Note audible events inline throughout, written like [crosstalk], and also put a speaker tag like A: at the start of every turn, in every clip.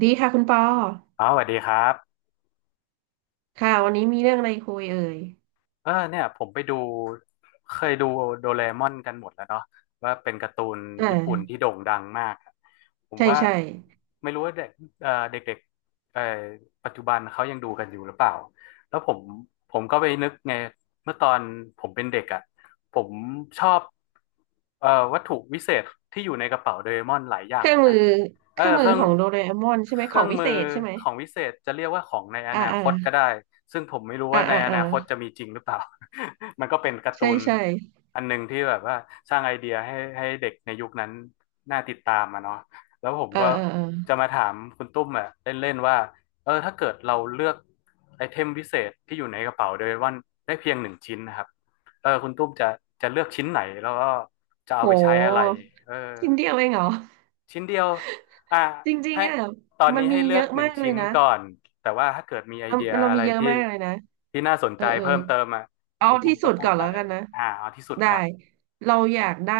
A: ดีค่ะคุณปอ
B: อ๋อสวัสดีครับ
A: ค่ะวันนี้มีเรื่องอะไรคุยเอ่ย
B: เออเนี่ยผมไปดูเคยดูโดเรมอนกันหมดแล้วเนาะว่าเป็นการ์ตูน
A: อ่า
B: ญี่ปุ่นที่โด่งดังมากอะผม
A: ใช่
B: ว่า
A: ใช่
B: ไม่รู้ว่าเด็กๆปัจจุบันเขายังดูกันอยู่หรือเปล่าแล้วผมก็ไปนึกไงเมื่อตอนผมเป็นเด็กอ่ะผมชอบเอ่อวัตถุวิเศษที่อยู่ในกระเป๋าโดเรมอนหลายอย่า
A: เค
B: ง
A: รื่
B: เล
A: อง
B: ย
A: มื
B: นะ
A: อเค
B: เออ
A: รื่องมื
B: เค
A: อ
B: รื่อง
A: ของโดเรมอนใช่ไหม
B: เค
A: ขอ
B: รื่
A: ง
B: อง
A: วิ
B: มื
A: เศ
B: อ
A: ษใช่ไหม
B: ของวิเศษจะเรียกว่าของในอ
A: อ่า
B: นา
A: อ่า
B: คตก็ได้ซึ่งผมไม่รู้
A: อ่า
B: ว่าใน
A: อ่า
B: อ
A: อ่า
B: นาคตจะมีจริงหรือเปล่า [laughs] มันก็เป็นการ์
A: ใช่
B: ตูน
A: ใช่
B: อันหนึงที่แบบว่าสร้างไอเดียให้เด็กในยุคนั้นน่าติดตามอะเนาะแล้วผม
A: เออ
B: ก็
A: เออเออ
B: จะมาถามคุณตุ้มอะเล่นๆว่าเออถ้าเกิดเราเลือกไอเทมวิเศษที่อยู่ในกระเป๋าโดยวันได้เพียงหนึ่งชิ้นนะครับเออคุณตุ้มจะเลือกชิ้นไหนแล้วก็จะเอา
A: โ
B: ไปใช้อะไร
A: ห
B: เออ
A: ชิ้นเดียวเองเหรอ
B: ชิ้นเดียวอ่า
A: จริง
B: ให้
A: ๆอ่ะ
B: ตอน
A: มัน
B: นี้
A: มี
B: ให้เลื
A: เย
B: อก
A: อะ
B: หนึ่
A: มา
B: ง
A: กเลย
B: ชิ้น
A: นะ
B: ก่อน แต่ว่าถ้าเกิดมีไอ
A: เรา
B: เดีย
A: เรา
B: อะ
A: มี
B: ไร
A: เยอะ
B: ที่
A: มากเลยนะ
B: ที่น่าสน
A: เอ
B: ใจ
A: อเออ
B: เพิ่มเติมอ่ะ
A: เอา
B: คุณตุ้ม
A: ที่
B: ก็
A: สุด
B: พู
A: ก่
B: ด
A: อน
B: มา
A: แล้ว
B: เลย
A: กันนะ
B: เอาที่สุด
A: ได้
B: ก่อน
A: เราอยากได้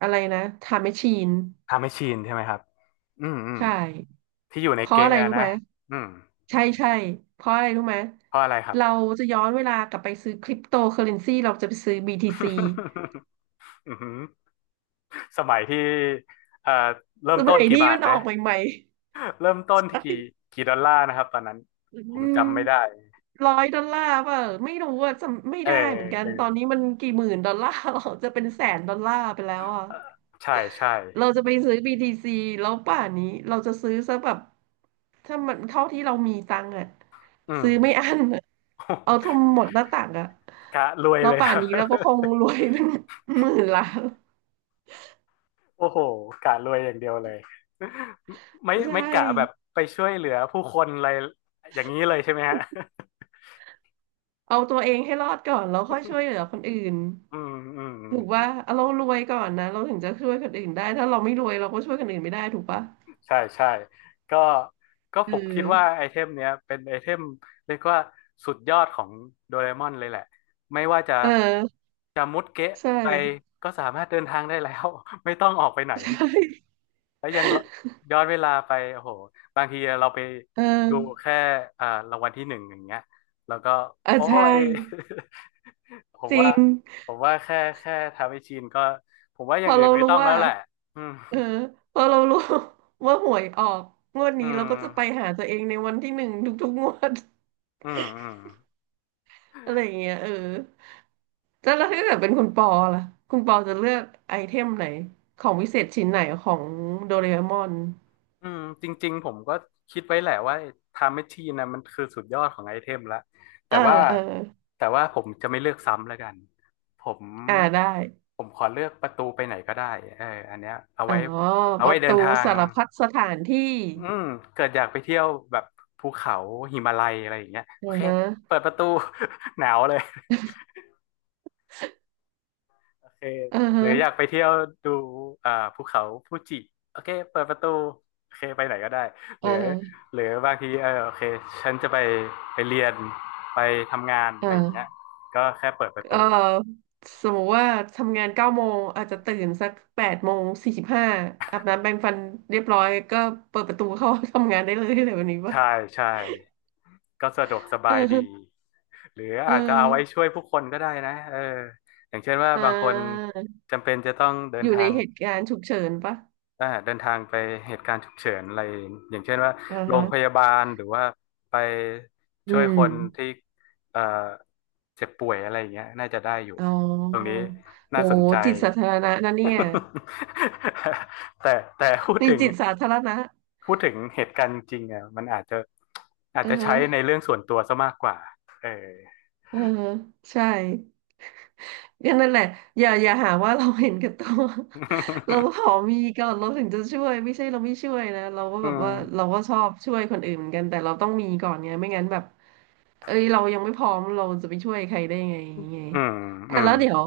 A: อะไรนะไทำแมชชีน
B: ทำให้ชินใช่ไหมครับอืมอืม
A: ใช่
B: ที่อยู่ใน
A: เพราะอะ
B: เกะ
A: ไร
B: อะ
A: รู้
B: นะ
A: ไหม
B: อืม
A: ใช่ใช่เพราะอะไรรู้ไหม
B: เพราะอะไรครับ
A: เราจะย้อนเวลากลับไปซื้อคริปโตเคอเรนซีเราจะไปซื้อ BTC
B: [laughs] อือหือสมัยที่เอ่อเริ่
A: ส
B: มต้
A: มั
B: น
A: ย
B: กี่
A: นี้
B: บา
A: มั
B: ท
A: นอ
B: นะ
A: อกใหม่
B: เริ่มต้
A: ๆ
B: นที่
A: ใช่
B: กี่ดอลลาร์นะครับตอนนั้น
A: อื
B: ผม
A: ม
B: จำไม่ได้
A: ร้อยดอลลาร์เปล่ะไม่รู้ว่าจำไม่
B: เออ
A: ได้เหมือนกัน
B: เออ
A: ตอนนี้มันกี่หมื่นดอลลาร์ [laughs] หรอจะเป็นแสนดอลลาร์ไปแล้วอ่ะ
B: ใช่ใช่
A: เราจะไปซื้อ BTC แล้วป่านนี้เราจะซื้อซะแบบถ้ามันเท่าที่เรามีตังค์อะ
B: อืม
A: ซื้อไม่อั้นอะเอาทั้
B: [laughs]
A: งหมดหน้าตักอะ
B: กะรวย
A: แล้ว
B: เลย
A: ป่า
B: นะ
A: นนี้เราก็คงรวยเป็น [laughs] หมื่นล้าน
B: [laughs] โอ้โหกะรวยอย่างเดียวเลยไม่
A: ใช่
B: ไม่กะแบบไปช่วยเหลือผู้คนอะไรอย่างนี้เลยใช่ไหมฮะ
A: เอาตัวเองให้รอดก่อนแล้วค่อยช่วยเหลือคนอื่น
B: อืม [laughs] อืมอื
A: ถูก
B: ม
A: ว่าเอาเรารวยก่อนนะเราถึงจะช่วยคนอื่นได้ถ้าเราไม่รวยเราก็ช่วยคนอื่นไม่ได้ถูกปะ
B: ใช่ใช่ก็ก็
A: เอ
B: ผมคิดว่าไอ
A: อ
B: เทมเนี้ยเป็นไอเทมเรียกว่าสุดยอดของโดเรมอนเลยแหละไม่ว่าจะ
A: เออ
B: จะมุดเกะ
A: ใช่
B: ไปก็สามารถเดินทางได้แล้ว [laughs] ไม่ต้องออกไปไหน
A: [laughs] ใช่
B: แล้วยังย้อนเวลาไปโอ้โหบางทีเราไป
A: เอ
B: ดู
A: อ
B: แค่อ่ารางวัลที่หนึ่งอย่างเงี้ยแล้วก็
A: เออ
B: โอ้
A: ใช่
B: ย [laughs] ผม
A: จริ
B: ว่า
A: ง
B: ผมว่าแค่ทำให้ชินก็ผมว่าอ
A: พ
B: ย่า
A: อ
B: งอื่
A: เรา
B: นไม่
A: รู้
B: ต้องแล้
A: ว่า
B: วแหละอืม
A: เออพอเรารู้ [laughs] ว่าหวยออกงวด
B: [laughs] อื
A: นี้เราก็
B: ม
A: จะไปหาตัวเองในวันที่หนึ่งทุกๆงวด
B: อืมอืม
A: [laughs] อะไรอย่างเงี้ยเออแล้วถ้าเกิดเป็นคุณปอล่ะคุณปอจะเลือกไอเทมไหนของวิเศษชิ้นไหนของโดเรมอน
B: อืมจริงๆผมก็คิดไว้แหละว่าไทม์แมชชีนนะมันคือสุดยอดของไอเทมละ
A: เอ
B: แต่
A: อ
B: ว่า
A: เออ
B: แต่ว่าผมจะไม่เลือกซ้ำแล้วกันผม
A: อ่าได้
B: ผมขอเลือกประตูไปไหนก็ได้เอออันเนี้ยเอา
A: อ๋อ
B: ไว้เอา
A: ป
B: ไว้
A: ระ
B: เดิ
A: ตู
B: นทาง
A: สารพัดสถานที่
B: อืมเกิดอยากไปเที่ยวแบบภูเขาหิมาลัยอะไรอย่างเงี้ยโอ
A: อือ
B: เค
A: ฮะ
B: เปิดประตู [laughs] หนาวเลย โอเค
A: อือ
B: ห
A: ฮะ
B: รืออยากไปเที่ยวดูอ่าภูเขาฟูจิโอเคเปิดประตูโอเคไปไหนก็ได้ห
A: อื
B: รื
A: อ
B: อ
A: ฮะ
B: หรือบางทีเออโอเคฉันจะไปไปเรียนไปทำงานอะ
A: อ่า
B: ไรอย่างเงี้ยก็แค่เปิดประ
A: เอ่อ
B: ตู
A: สมมติว่าทำงาน9 โมงอาจจะตื่นสัก8 โมง 45อาบน้ำแปรงฟันเรียบร้อยก็เปิดประตูเข้าทำงานได้เลยอะไรแบบนี้ปะ
B: ใช่ใช่ก็สะดวกส
A: เอ
B: บายดี
A: อ
B: หรือ
A: เออ
B: อาจจะเอาไว้ช่วยผู้คนก็ได้นะเอออย่างเช่นว่า
A: อ่
B: บางคน
A: า
B: จำเป็นจะต้องเดิ
A: อ
B: น
A: ยู่ใน
B: ทาง
A: เหตุการณ์ฉุกเฉินปะ
B: อ่าเดินทางไปเหตุการณ์ฉุกเฉินอะไรอย่างเช่นว่า
A: อ่า
B: โร
A: ฮะ
B: งพยาบาลหรือว่าไป
A: อื
B: ช่วย
A: ม
B: คนที่เอ่อเจ็บป่วยอะไรอย่างเงี้ยน่าจะได้อยู่
A: อ๋อ
B: ตรงนี้
A: โอ้
B: น่าสนใจ
A: จิตสาธารณะนะเนี่ย
B: [laughs] แต่แต่พูด
A: [laughs] มี
B: ถึง
A: จิตสาธารณะ
B: พูดถึงเหตุการณ์จริงๆอ่ะมันอาจจะอาจ
A: เอ
B: จะใช้ใน
A: อ
B: เรื่องส่วนตัวซะมากกว่าเออ
A: เออใช่ อย่างนั่นแหละอย่าหาว่าเราเห็นแก่ตัว [laughs] เราขอมีก่อนเราถึงจะช่วยไม่ใช่เราไม่ช่วยนะเรา
B: [laughs]
A: ก็
B: อื
A: แบบ
B: ม
A: ว่าเราก็ชอบช่วยคนอื่นเหมือนกันแต่เราต้องมีก่อนไงไม่งั้นแบบเอ้ยเรายังไม่พร้อมเราจะไปช่วยใครได้ไงไง
B: อืมอื
A: แต่ะ
B: ม
A: แล้วเดี๋ยว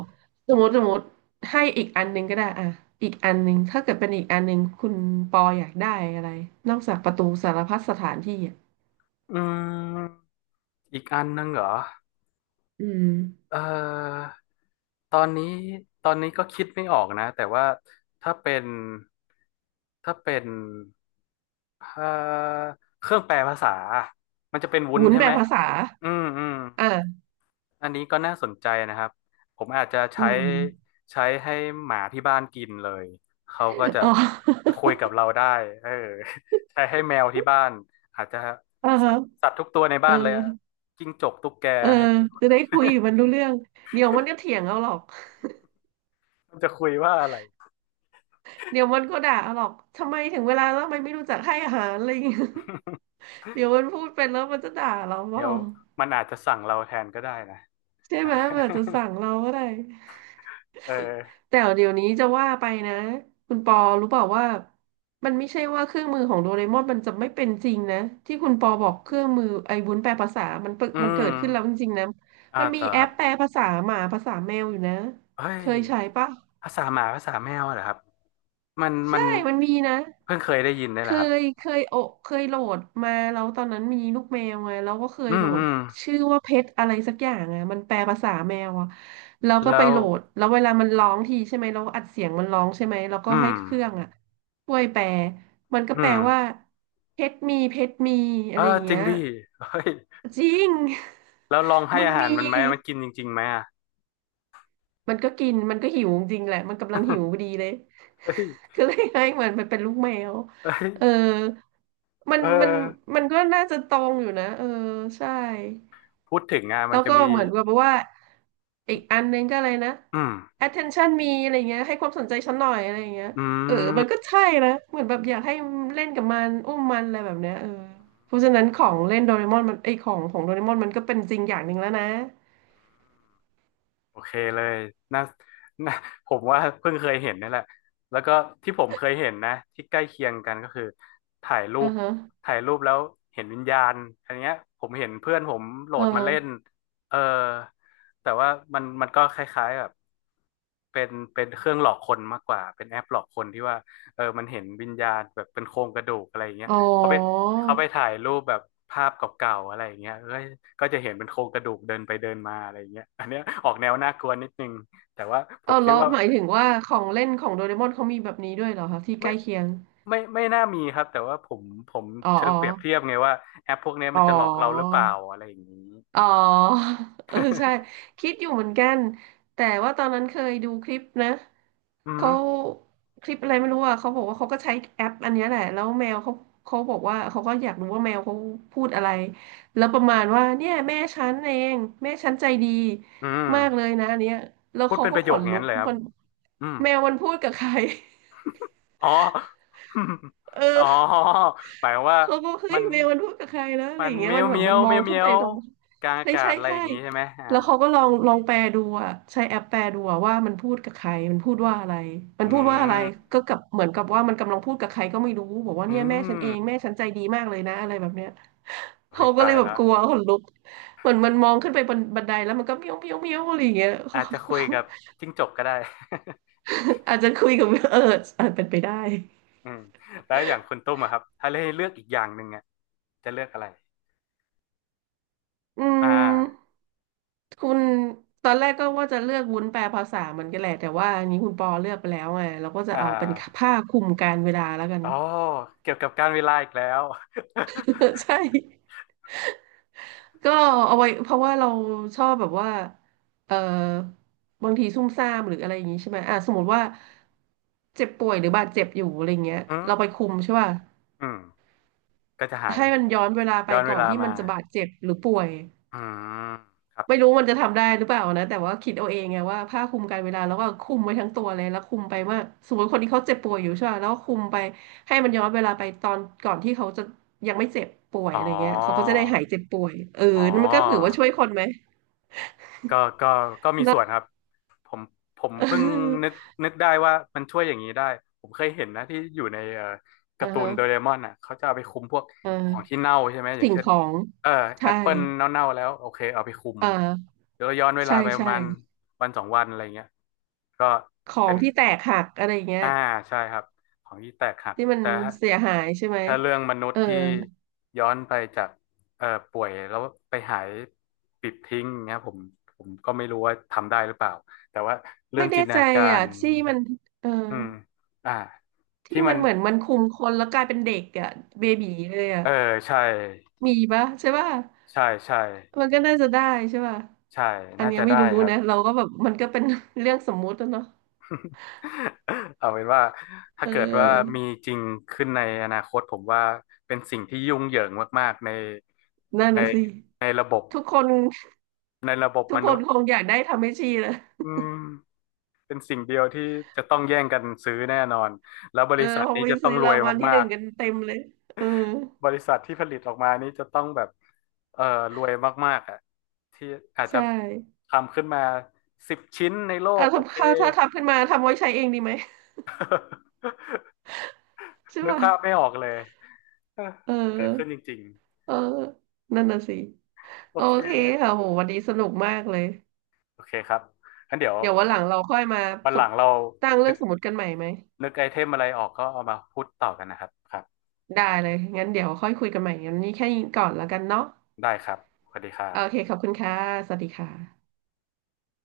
A: สมมติให้อีกอันหนึ่งก็ได้อ่ะอีกอันหนึ่งถ้าเกิดเป็นอีกอันหนึ่งคุณปออยากได้อะไรนอกจากประตูสารพัดสถานที่อ่ะ
B: อืมอีกอันนึงเหรอ
A: อืม
B: เอ่อตอนนี้ ตอนนี้ก็คิดไม่ออกนะแต่ว่าถ้าเป็น ถ้าเป็นเอ่อเครื่องแปลภาษามันจะเป็นวุ้น
A: วุน
B: ใช่
A: แบ
B: ไหม
A: บภาษา
B: อืมอืม
A: อ่ะ
B: อันนี้ก็น่าสนใจนะครับ ผมอาจจะ
A: อื
B: ใช้
A: ม
B: ให้หมาที่บ้านกินเลย เขาก็จะ
A: อ๋อ
B: คุยกับเราได้เออ [laughs] ใช้ให้แมวที่บ้านอาจจะ
A: [laughs] อ่า
B: สั
A: ฮะ
B: ตว์สัตว์ทุกตัวใน
A: เอ
B: บ้า
A: อ
B: นเลยอะจิ้งจกตุ๊กแก
A: เออ
B: ให้กินหมด
A: จะ
B: เล
A: ได้
B: ย
A: คุยกับมันรู้เรื่องเดี๋ยวมันก็เถียงเอาหรอก
B: [laughs] มันจะคุยว่าอะไร
A: เดี๋ยวมันก็ด่าเอาหรอกทำไมถึงเวลาแล้วทำไมไม่รู้จักให้อาหารอะไรอย่างเงี้ย [laughs] เดี๋ยวมันพูดเป็นแล้วมันจะด่าเราเป
B: เดี๋
A: ล่า
B: ยวมันอาจจะสั่งเราแทนก็ได้นะ
A: ใช่ไหมมันอาจจะสั่ง
B: [laughs]
A: เราก็ได้
B: เออ
A: แต่เดี๋ยวนี้จะว่าไปนะคุณปอรู้เปล่าว่ามันไม่ใช่ว่าเครื่องมือของโดเรมอนมันจะไม่เป็นจริงนะที่คุณปอบอกเครื่องมือไอ้วุ้นแปลภาษามันเปิด
B: อื
A: มันเกิ
B: ม
A: ดขึ้นแล้วจริงๆนะ
B: อ่า
A: มันมี
B: ต่อ
A: แอ
B: ครั
A: ป
B: บ
A: แปลภาษาหมาภาษาแมวอยู่นะ
B: เฮ้
A: เค
B: ย
A: ยใช้ปะ
B: ภาษาหมาภาษาแมวเหรอครับมัน
A: ใช่ มันมีนะ
B: เพิ่งเคยได้ยินได้
A: เค
B: เหรอครับ
A: ยเคยโอเคยโหลดมาแล้วตอนนั้นมีลูกแมวไงแล้วก็เคย
B: อื
A: โหล
B: ม
A: ด
B: อืม
A: ชื่อว่าเพชรอะไรสักอย่างอ่ะมันแปลภาษาแมวอ่ะแล้วก็
B: แล้
A: ไป
B: ว
A: โหลดแล้วเวลามันร้องทีใช่ไหมเราอัดเสียงมันร้องใช่ไหมแล้วก็
B: อื
A: ให้
B: ม
A: เครื่องอ่ะช่วยแปลมันก็แป
B: อื
A: ล
B: ม
A: ว่าเพชรมีเพชรมี
B: เอ
A: อะ
B: อ
A: ไรอย่าง
B: จริ
A: เงี้
B: ง
A: ย
B: ดิเฮ้ย
A: จริง
B: แล้วลอง
A: [laughs]
B: ให้
A: มัน
B: อาหา
A: มี
B: รมันไหมมันกินจริงๆไหมอ่ะ
A: มันก็กินมันก็หิวจริงแหละมันกำลังหิวพอดีเลย
B: เฮ้ย
A: [laughs] ก็เลยให้มันมันเป็นลูกแมว
B: เฮ้ย
A: เออมั
B: เอ
A: น
B: อ
A: มันมันก็น่าจะตรงอยู่นะเออใช่
B: พูดถึงอ่ะมั
A: แล้
B: น
A: ว
B: จะ
A: ก็
B: มี
A: เหมือนกับว่าอีกอันนึงก็อะไรนะ
B: อืม
A: attention มีอะไรเงี้ยให้ความสนใจฉันหน่อยอะไรเงี้ย
B: อื
A: เออมัน
B: ม
A: ก็ใช่นะเหมือนแบบอยากให้เล่นกับมันอุ้มมันอะไรแบบเนี้ยเออเพราะฉะนั้นของเล่นโดเรมอนมันไอยของของโดเรมอนมันก็เป็นจริงอย่างหนึ่งแล้วนะ
B: โอเคเลยน่าน่าผมว่าเพิ่งเคยเห็นนี่แหละแล้วก็ที่ผมเคยเห็นนะที่ใกล้เคียงกันก็คือถ่ายรู
A: อือ
B: ป
A: ฮะ
B: แล้วเห็นวิญญาณอันเนี้ยผมเห็นเพื่อนผมโหลดมาเล่น
A: เออ
B: เออแต่ว่ามันก็คล้ายๆแบบเป็นเครื่องหลอกคนมากกว่าเป็นแอปหลอกคนที่ว่าเออมันเห็นวิญญาณแบบเป็นโครงกระดูกอะไรอย่างเงี้ย
A: อ๋อ
B: เขาไปเขาไปถ่ายรูปแบบภาพเก่าๆอะไรอย่างเงี้ยเอ้ยก็จะเห็นเป็นโครงกระดูกเดินไปเดินมาอะไรอย่างเงี้ยอันเนี้ยออกแนวน่ากลัวนิดนึงแต่ว่าผม
A: เอา
B: คิด
A: แล้ว
B: ว่า
A: หมายถึงว่าของเล่นของโดเรมอนเขามีแบบนี้ด้วยเหรอคะที่ใก
B: ไม่
A: ล้เคียง
B: ไม่น่ามีครับแต่ว่าผม
A: อ๋อ
B: เชิ
A: อ๋
B: ง
A: อ
B: เปรียบเทียบไงว่าแอปพวกเนี้ย
A: อ๋
B: มั
A: อ
B: นจะหลอกเราหรือเปล่าอะไรอย่างนี้
A: อ๋อ [laughs] เออใช่คิดอยู่เหมือนกันแต่ว่าตอนนั้นเคยดูคลิปนะ
B: อืม
A: เขาคลิปอะไรไม่รู้อ่ะเขาบอกว่าเขาก็ใช้แอปอันเนี้ยแหละแล้วแมวเขาเขาบอกว่าเขาก็อยากรู้ว่าแมวเขาพูดอะไรแล้วประมาณว่าเนี่ยแม่ฉันเองแม่ฉันใจดี
B: อื
A: มากเล
B: ม
A: ยนะอันเนี้ยแล้ว
B: พูด
A: เขา
B: เป็น
A: ก็
B: ประ
A: ข
B: โยค
A: น
B: อย่าง
A: ลุ
B: นั้
A: ก
B: นเลยครับ
A: มัน
B: อืม
A: แมวมันพูดกับใคร
B: อ๋อ
A: [laughs]
B: [laughs] อ๋อ
A: เออ
B: หมายวว่า
A: เขาก็เฮ้
B: มั
A: ย
B: น
A: เมลมันพูดกับใครแล้วอะไร
B: มั
A: อ
B: น
A: ย่างเงี้ย
B: เมีย
A: มั
B: ว
A: นแบบ
B: เมีย
A: มัน
B: ว
A: มอ
B: เมี
A: ง
B: ยว
A: ขึ้
B: เมี
A: น
B: ย
A: ไป
B: ว
A: ตรง
B: กลางอา
A: ใช่
B: กา
A: ใช่
B: ศอะไรอ
A: ใช่
B: ย่างนี้ใช่ไหม
A: แล้วเขาก็ลองแปลดูอะใช้แอปแปลดูอะว่ามันพูดกับใครมันพูดว่าอะไรมัน
B: อื
A: พูดว่าอะไร
B: ม
A: ก็กับเหมือนกับว่ามันกำลังพูดกับใครก็ไม่รู้บอกว่า
B: อื
A: เนี่ยแม่ฉันเอ
B: ม
A: งแม่ฉันใจดีมากเลยนะอะไรแบบเนี้ย
B: โอ้
A: เขา
B: ย
A: ก็เล
B: ตาย
A: ยแบบ
B: แล้ว
A: กลัวขนลุกเหมือนมันมองขึ้นไปบนบันไดแล้วมันก็เมี้ยวเมี้ยวเมี้ยวอะไรอย่างเงี้ย
B: อาจจะคุยกับ
A: [laughs]
B: จิ้งจกก็ได้
A: อาจจะคุยกับเอออาจเป็นไปได้
B: [laughs] อืมแล้วอย่างคุณตุ้มอะครับถ้าให้เลือกอีกอย่างหนึ่งอะจะเลือกอะไร
A: อื
B: อ่า
A: ม คุณตอนแรกก็ว่าจะเลือกวุ้นแปลภาษาเหมือนกันแหละแต่ว่าอันนี้คุณปอเลือกไปแล้วไงเราก็จะ
B: อ่
A: เอาเป็น
B: า
A: ผ้าคลุมการเวลาแล้วกัน
B: อ๋อเกี่ยวกับการเวลาอีกแล้ว
A: [laughs] ใช่ก็เอาไว้เพราะว่าเราชอบแบบว่าเออบางทีซุ่มซ่ามหรืออะไรอย่างนี้ใช่ไหมอ่ะสมมติว่าเจ็บป่วยหรือบาดเจ็บอยู่อะไรเงี้ย
B: [laughs] อืม
A: เราไปคุมใช่ป่ะ
B: อืมก็จะหาย
A: ให้มันย้อนเวลาไป
B: ย้อนเว
A: ก่อน
B: ลา
A: ที่มั
B: มา
A: นจะบาดเจ็บหรือป่วย
B: อืมครับ
A: ไม่รู้มันจะทำได้หรือเปล่านะแต่ว่าคิดเอาเองไงว่าผ้าคลุมกันเวลาแล้วก็คลุมไว้ทั้งตัวเลยแล้วคลุมไปว่าสมมติคนที่เขาเจ็บป่วยอยู่ใช่ป่ะแล้วก็คลุมไปให้มันย้อนเวลาไปตอนก่อนที่เขาจะยังไม่เจ็บป่วย
B: อ๋อ
A: อะไรเงี้ยเขาก็จะได้หายเจ็บป่วยเออ
B: อ๋อ
A: นั่นมันก็ถือว่าช่วยคนไหม
B: ก็ก็ก็มี
A: [laughs] นะ
B: ส่วนครับ ผมผม
A: เอ
B: เพิ่งนึก
A: อ
B: นึกได้ว่ามันช่วยอย่างนี้ได้ ผมเคยเห็นนะที่อยู่ในกา
A: อ่า
B: ร์ตู
A: ฮะ
B: นโดเรมอนอ่ะเขาจะเอาไปคุมพวก
A: อ
B: ของที่
A: ่า
B: เน่าใช่ไหม อย่าง
A: สิ่ง
B: เช่น
A: ของ
B: เออแอ
A: ใช่
B: ปเปิลเน่าๆแล้วโอเคเอาไปคุม
A: อ่า
B: เดี๋ยวย้อนเวลา
A: ใช่
B: ไปประ
A: ใช่
B: มาณวันสองวันอะไรเงี้ยก็
A: ขอ
B: เป็
A: ง
B: น
A: ที่แตกหักอะไรเงี้ย
B: อ่าใช่ครับของที่แตกหัก
A: ที่มัน
B: แต่ถ้า
A: เสียหายใช่ไหม
B: ถ้าเรื่องมนุษ
A: เออ
B: ย์ที่ย้อนไปจากป่วยแล้วไปหายปิดทิ้งเงี้ยผมก็ไม่รู้ว่าทำได้หรือเปล่าแต่ว่าเรื่อ
A: ไม่
B: งจิ
A: แน่
B: นต
A: ใจ
B: นาการ
A: อ่ะที่มันเออ
B: อืมอ่า
A: ที่
B: ที่มั
A: มัน
B: น
A: เหมือนมันคุมคนแล้วกลายเป็นเด็กอ่ะเบบีเลยอ่ะ
B: เออใช่
A: มีปะใช่ปะ
B: ใช่ใช่
A: มันก็น่าจะได้ใช่ปะ
B: ใช่
A: อัน
B: น่า
A: เนี้ย
B: จะ
A: ไม่
B: ได้
A: รู้
B: ครับ
A: นะเราก็แบบมันก็เป็น [laughs] เรื่องสมมุติแะเนาะ
B: [laughs] เอาเป็นว่าถ้า
A: เอ
B: เกิดว่ามี
A: อ
B: จริงขึ้นในอนาคตผมว่าเป็นสิ่งที่ยุ่งเหยิงมากๆใน
A: นั่น
B: ใน
A: น่ะสิ
B: ในระบบ
A: ทุกคน
B: ในระบบ
A: ทุ
B: ม
A: กค
B: นุษ
A: น
B: ย์
A: คงอยากได้ทำให้ชีเลย
B: อืมเป็นสิ่งเดียวที่จะต้องแย่งกันซื้อแน่นอนแล้วบ
A: เออ
B: ริษัท
A: คง
B: นี้
A: ไป
B: จะต้
A: ซื้
B: อง
A: อ
B: รว
A: รา
B: ย
A: งวัลที่
B: มา
A: หนึ่ง
B: ก
A: กันเต็มเลยเออ
B: ๆบริษัทที่ผลิตออกมานี้จะต้องแบบเอ่อรวยมากๆอ่ะที่อาจจะ
A: ใช่
B: ทำขึ้นมา10 ชิ้นในโล
A: อ่ะ
B: กโอเค
A: ถ้าทำขึ้นมาทำไว้ใช้เองดีไหม
B: [laughs]
A: [laughs] ใช่
B: นึก
A: ป่ะ
B: ภาพไม่ออกเลยเออ
A: เอ
B: ถ้าเกิดขึ้นจ
A: อ
B: ริง
A: เออนั่นน่ะสิ
B: ๆโอ
A: โอ
B: เค
A: เคค่ะโหวันนี้สนุกมากเลย
B: โอเคครับงั้นเดี๋ยว
A: เดี๋ยววันหลังเราค่อยมา
B: วัน
A: ส
B: หลั
A: ม
B: งเรา
A: ตั้งเรื่
B: นึ
A: อ
B: ก
A: งสมมติกันใหม่ไหม
B: นึกไอเทมอะไรออกก็เอามาพูดต่อกันนะครับครับ
A: ได้เลยงั้นเดี๋ยวค่อยคุยกันใหม่งั้นนี้แค่นี้ก่อนแล้วกันเนาะ
B: ได้ครับสวัสดีครั
A: โอเค
B: บ
A: ขอบคุณค่ะสวัสดีค่ะ